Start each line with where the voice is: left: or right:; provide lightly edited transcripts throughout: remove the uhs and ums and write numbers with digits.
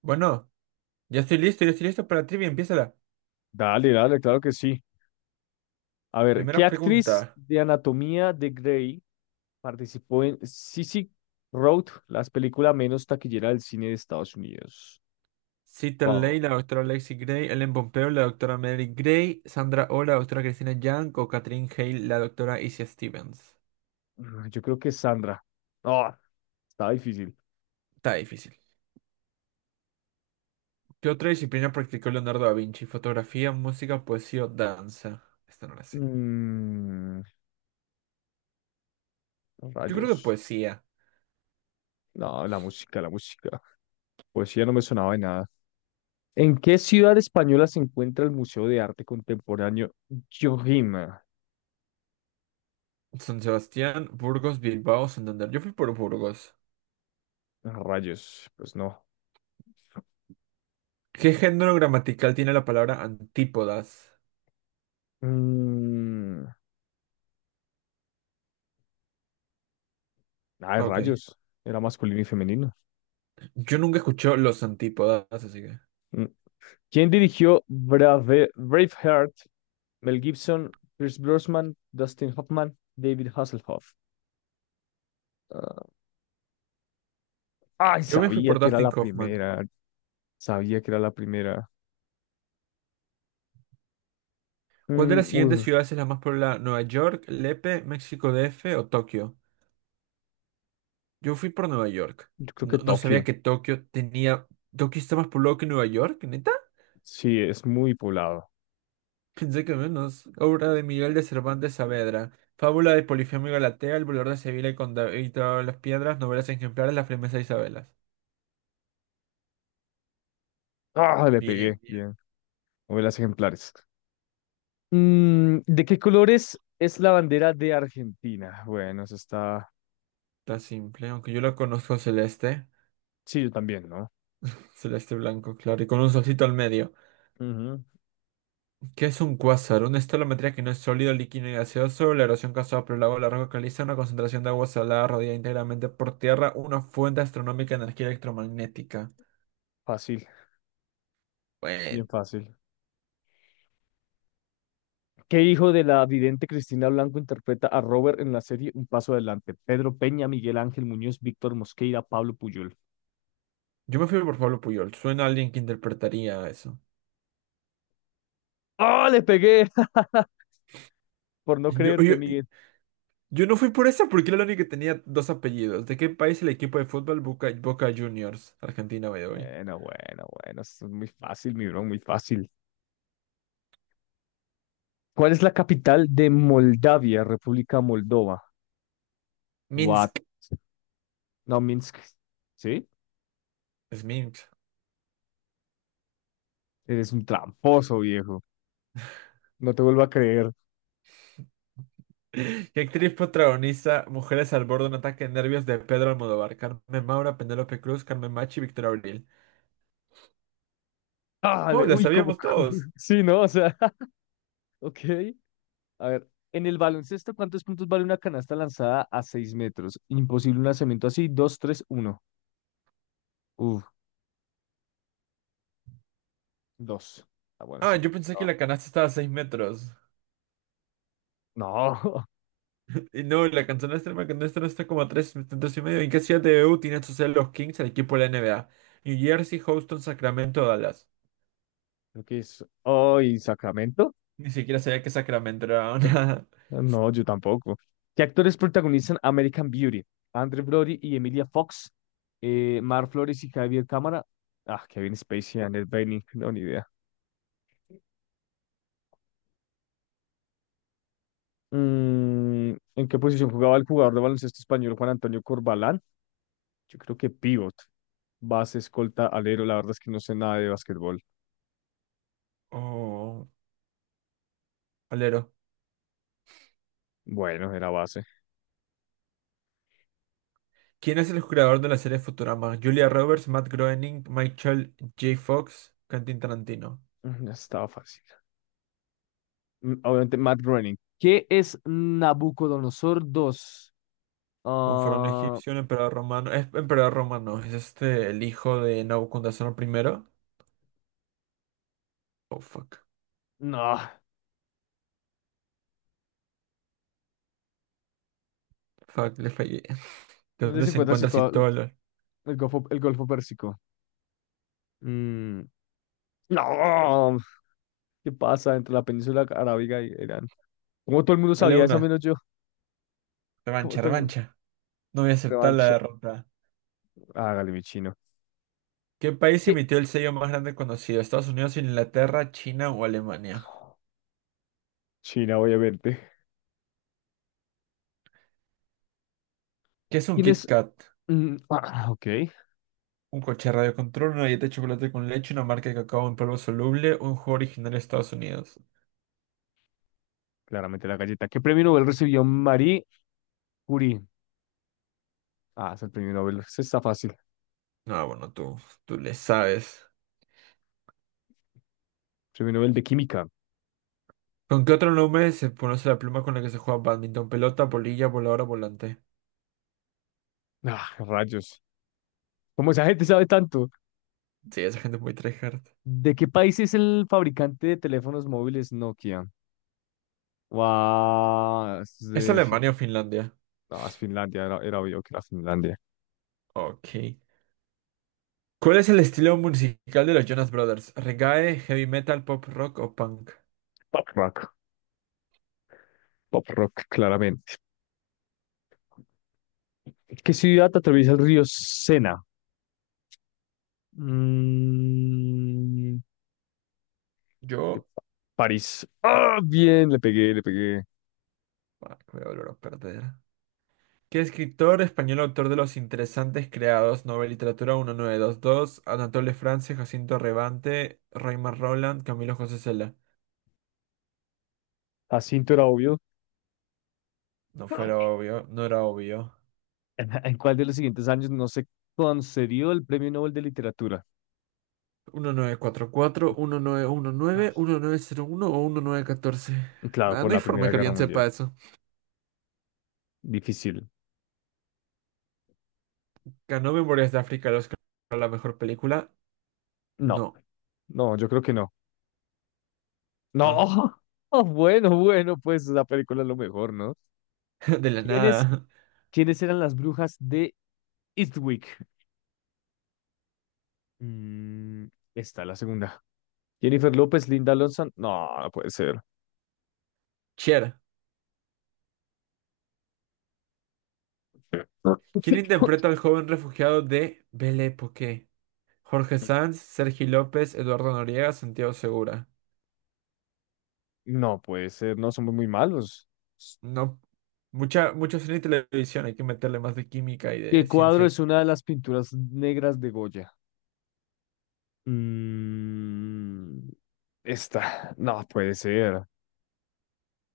right: Bueno, ya estoy listo para la trivia. Empiézala.
left: Dale, dale, claro que sí. A ver, ¿qué
right: Primera
left: actriz
right: pregunta.
left: de Anatomía de Grey participó en Sissy Road, la película menos taquillera del cine de Estados Unidos?
right: Cita Ley,
left: Wow,
right: la doctora Lexi Gray, Ellen Pompeo, la doctora Mary Gray, Sandra Oh, la doctora Cristina Yang o Catherine Hale, la doctora Isia Stevens.
left: yo creo que es Sandra. No, está difícil.
right: Está difícil. ¿Qué otra disciplina practicó Leonardo da Vinci? ¿Fotografía, música, poesía o danza? Esta no la sé.
left: Mm,
right: Yo creo que
left: rayos.
right: poesía.
left: No, la música, la música. Poesía no me sonaba de nada. ¿En qué ciudad española se encuentra el Museo de Arte Contemporáneo Jojima?
right: San Sebastián, Burgos, Bilbao, Santander. Yo fui por Burgos.
left: Rayos, pues no.
right: ¿Qué género gramatical tiene la palabra antípodas?
left: Mm, ay,
right: Ok.
left: rayos. Era masculino y femenino.
right: Yo nunca escuché los antípodas, así que.
left: Mm. ¿Quién dirigió Brave, Braveheart? Mel Gibson, Pierce Brosnan, Dustin Hoffman, David Hasselhoff. Ah, ay,
right: Yo me fui
left: sabía
right: por
left: que era
right: Dustin
left: la
right: Kaufman.
left: primera. Sabía que era la primera.
right: ¿Cuál de las siguientes
left: Uy,
right: ciudades es la más poblada? ¿Nueva York, Lepe, México DF o Tokio? Yo fui por Nueva York.
left: yo creo que
right: No, no
left: Tokio.
right: sabía que Tokio tenía. ¿Tokio está más poblado que Nueva York, neta?
left: Sí, es muy poblado.
right: Pensé que menos. Obra de Miguel de Cervantes Saavedra. Fábula de Polifemo y Galatea, El volador de Sevilla y con David todas las piedras, novelas ejemplares, La firmeza de Isabelas.
left: Ah, le pegué.
right: Bien, bien.
left: Bien. Novelas ejemplares. ¿De qué colores es la bandera de Argentina? Bueno, eso está.
right: Está simple, aunque yo lo conozco celeste.
left: Sí, yo también, ¿no?
right: Celeste blanco, claro, y con un solcito al medio.
left: Ujú,
right: ¿Qué es un cuásar? Una escalometría que no es sólido, líquido ni gaseoso. La erosión causada por el agua de la roca caliza, una concentración de agua salada rodeada íntegramente por tierra, una fuente astronómica de energía electromagnética.
left: fácil,
right: Bueno,
left: bien fácil. ¿Qué hijo de la vidente Cristina Blanco interpreta a Robert en la serie Un Paso Adelante? Pedro Peña, Miguel Ángel Muñoz, Víctor Mosqueira, Pablo Puyol.
right: yo me fui por Pablo Puyol. Suena a alguien que interpretaría eso.
left: ¡Ah, le pegué! Por no
right: Yo,
left: creerte,
right: yo,
left: Miguel.
right: yo no fui por esa porque era la única que tenía dos apellidos. ¿De qué país el equipo de fútbol Boca Juniors? Argentina, by the way.
left: Bueno, bueno, bueno. Esto es muy fácil, mi bro, muy fácil. ¿Cuál es la capital de Moldavia, República Moldova? What?
right: Minsk.
left: No, Minsk. ¿Sí?
right: Es Minsk.
left: Eres un tramposo, viejo. No te vuelvo a creer.
right: ¿Qué actriz protagoniza Mujeres al borde de un ataque de nervios de Pedro Almodóvar? Carmen Maura, Penélope Cruz, Carmen Machi, Victoria Abril.
left: ¡Ah,
right: Oh, la
left: uy, cómo!
right: sabíamos todos.
left: Sí, ¿no? O sea, ok. A ver, en el baloncesto, ¿cuántos puntos vale una canasta lanzada a 6 metros? Imposible un lanzamiento así. Dos, tres, uno. Uf, 2. Ah, bueno,
right: Ah,
left: sí.
right: yo pensé que
left: No.
right: la canasta estaba a 6 metros.
left: No,
right: Y no, la canasta extrema que no está está como a 3 metros y medio. ¿En qué ciudad de E u tienen su sede los Kings, el equipo de la NBA? New Jersey, Houston, Sacramento, Dallas.
left: creo que es. Oh, ¿y Sacramento?
right: Ni siquiera sabía que Sacramento era una.
left: No, yo tampoco. ¿Qué actores protagonizan American Beauty? Andrew Brody y Emilia Fox. Mar Flores y Javier Cámara. Ah, Kevin Spacey y Annette Bening. No, ni idea. ¿En qué posición jugaba el jugador de baloncesto español Juan Antonio Corbalán? Yo creo que pivot. Base, escolta, alero. La verdad es que no sé nada de básquetbol.
right: Oh, alero.
left: Bueno, era base.
right: ¿Quién es el creador de la serie Futurama? Julia Roberts, Matt Groening, Michael J. Fox, Quentin Tarantino.
left: Ya estaba fácil. Obviamente, Matt Groening. ¿Qué es Nabucodonosor dos?
right: Un faraón
left: Ah,
right: egipcio, un emperador romano. Es emperador romano. Es este el hijo de Nabucodonosor primero. Oh, fuck.
left: no.
right: Fuck, le fallé. ¿De
left: ¿Dónde
right: dónde
left: se
right: se
left: encuentra
right: encuentra
left: situado
right: Citóla?
left: el Golfo Pérsico? Mm, No. ¿Qué pasa entre la península arábiga y Irán? Como todo el mundo
right: Dale
left: sabía eso,
right: una.
left: menos yo. Como
right: Revancha,
left: todo el mundo.
right: revancha. No voy a aceptar la
left: Revancha.
right: derrota.
left: Hágale, mi chino.
right: ¿Qué país
left: ¿qué-
right: emitió el sello más grande conocido? ¿Estados Unidos, Inglaterra, China o Alemania?
left: China, obviamente.
right: ¿Qué es un
left: ¿Quién
right: Kit
left: es?
right: Kat?
left: Mm, ah, ok.
right: Un coche de radio, una dieta de chocolate con leche, una marca de cacao en polvo soluble, un juego original de Estados Unidos.
left: Claramente la galleta. ¿Qué premio Nobel recibió Marie Curie? Ah, es el premio Nobel. Ese está fácil.
right: No, bueno, tú le sabes.
left: Premio Nobel de Química.
right: ¿Con qué otro nombre se conoce la pluma con la que se juega bádminton? Pelota, bolilla, voladora, volante.
left: Ah, rayos. ¿Cómo esa gente sabe tanto?
right: Sí, esa gente es muy tryhard.
left: ¿De qué país es el fabricante de teléfonos móviles Nokia? Guau,
right: ¿Es Alemania o Finlandia?
left: No, es Finlandia. Era obvio que era Finlandia.
right: Ok. ¿Cuál es el estilo musical de los Jonas Brothers? ¿Reggae, heavy metal, pop rock o punk?
left: Pop rock. Pop rock, claramente. ¿Qué ciudad atraviesa el río Sena? Mm,
right: Yo...
left: París. Ah, bien, le pegué, le pegué.
right: ah, me voy a volver a perder. ¿Qué escritor español autor de los interesantes creados? Nobel Literatura 1922, Anatole France, Jacinto Rebante, Raymond Roland, Camilo José Cela.
left: Jacinto era obvio.
right: No fuera obvio, no era obvio.
left: ¿En cuál de los siguientes años no se concedió el Premio Nobel de Literatura?
right: 1944, 1919, uno o 1914.
left: Claro,
right: Nah,
left: por
right: no hay
left: la
right: forma
left: Primera
right: que
left: Guerra
right: alguien
left: Mundial.
right: sepa eso.
left: Difícil.
right: ¿Ganó Memorias de África el Oscar a la mejor película?
left: No,
right: No,
left: no, yo creo que no. No,
right: no.
left: oh, bueno, bueno, pues la película es lo mejor, ¿no?
right: De la
left: ¿Quiénes,
right: nada.
left: quiénes eran las brujas de Eastwick? Mm, esta, la segunda. Jennifer López, Linda Lonson. No, no puede ser.
right: Cher. ¿Quién interpreta al joven refugiado de Belle Époque? Jorge Sanz, Sergi López, Eduardo Noriega, Santiago Segura.
left: No puede ser, no, somos muy malos.
right: No. Mucha, mucho cine y televisión. Hay que meterle más de química y de
left: ¿Qué cuadro es
right: ciencias.
left: una de las pinturas negras de Goya? Mm, esta, no puede ser.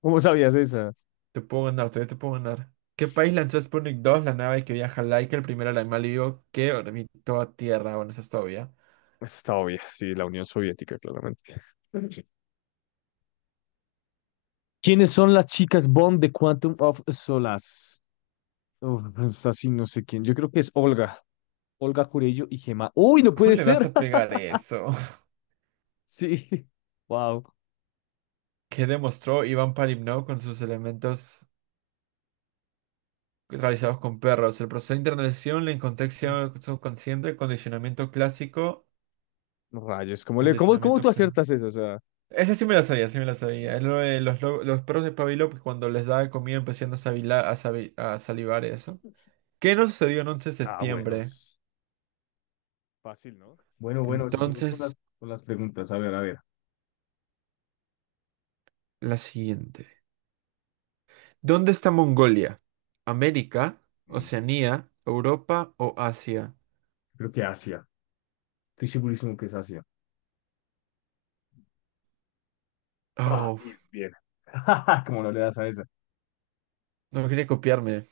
left: ¿Cómo sabías esa?
right: Te puedo ganar, todavía te puedo ganar. ¿Qué país lanzó Sputnik 2, la nave que viaja Laika, el primer animal vivo que orbitó a Tierra? Bueno, eso es todavía.
left: Esta está obvia, sí, la Unión Soviética, claramente. Sí. ¿Quiénes son las chicas Bond de Quantum of Solace? Uf, esta sí no sé quién. Yo creo que es Olga Curello y Gemma. ¡Uy, no
right: ¿Cómo
left: puede
right: le vas
left: ser!
right: a pegar eso?
left: Sí, wow.
right: ¿Qué demostró Iván Palimnov con sus elementos realizados con perros? El proceso de internalización, la incontexto subconsciente, condicionamiento clásico,
left: Rayos, ¿cómo cómo
right: condicionamiento...
left: tú
right: per-
left: aciertas eso? O sea,
right: Esa sí me la sabía, sí me la sabía.
left: no.
right: Es lo de los, lo- los perros de Pavlov que cuando les daba comida empezaban a, sabila- a sabi- a salivar eso. ¿Qué no sucedió en 11 de septiembre?
left: Ah, bueno, es fácil, ¿no? Bueno, bueno, seguimos con, las
right: Entonces.
left: con las preguntas. A ver, a ver.
right: La siguiente. ¿Dónde está Mongolia? ¿América?
left: Mm.
right: ¿Oceanía? ¿Europa o Asia?
left: Creo que Asia. Estoy segurísimo que es Asia. Ah,
right: Oh,
left: bien,
right: f-
left: bien. Como no le das a esa.
right: no quería copiarme.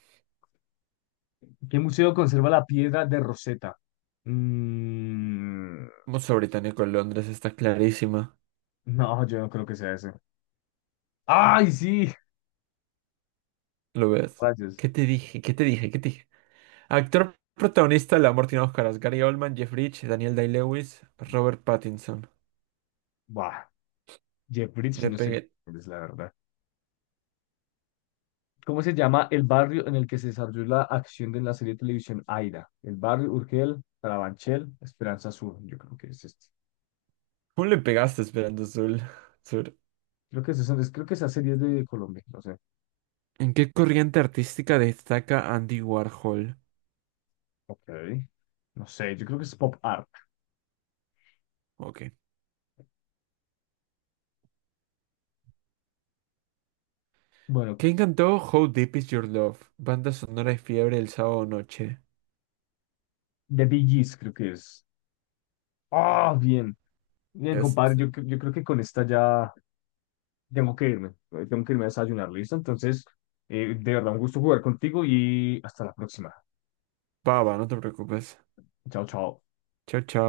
left: ¿Qué museo conserva la piedra de Rosetta? Mm,
right: Museo Británico en Londres está clarísima.
left: no, yo no creo que sea ese. ¡Ay, sí!
right: ¿Lo ves?
left: Rayos.
right: ¿Qué te dije? ¿Qué te dije? ¿Qué te dije? Actor protagonista de La Amor tiene Oscaras. Gary Oldman, Jeff Bridges, Daniel Day-Lewis, Robert Pattinson.
left: Bah, Jeffries,
right: Le
left: no sé
right: pegué.
left: cuál es la verdad. ¿Cómo se llama el barrio en el que se desarrolló la acción de la serie de televisión Aira? El barrio Urgel, Carabanchel, Esperanza Sur. Yo creo que es este.
right: ¿Cómo le pegaste esperando Azul? Sur.
left: Creo que esa serie es de Colombia, no sé.
right: ¿En qué corriente artística destaca Andy Warhol?
left: Ok. No sé, yo creo que es pop art.
right: Ok.
left: Bueno,
right: ¿Quién cantó How Deep Is Your Love? Banda sonora de fiebre el sábado noche.
left: The Bee Gees creo que es. Ah, bien, bien, compadre. Yo,
right: Este,
left: cre- yo creo que con esta ya tengo que irme. Tengo que irme a desayunar, ¿listo? Entonces, de verdad, un gusto jugar contigo y hasta la próxima.
right: pava, no te preocupes.
left: Chao, chao.
right: Chao, chao.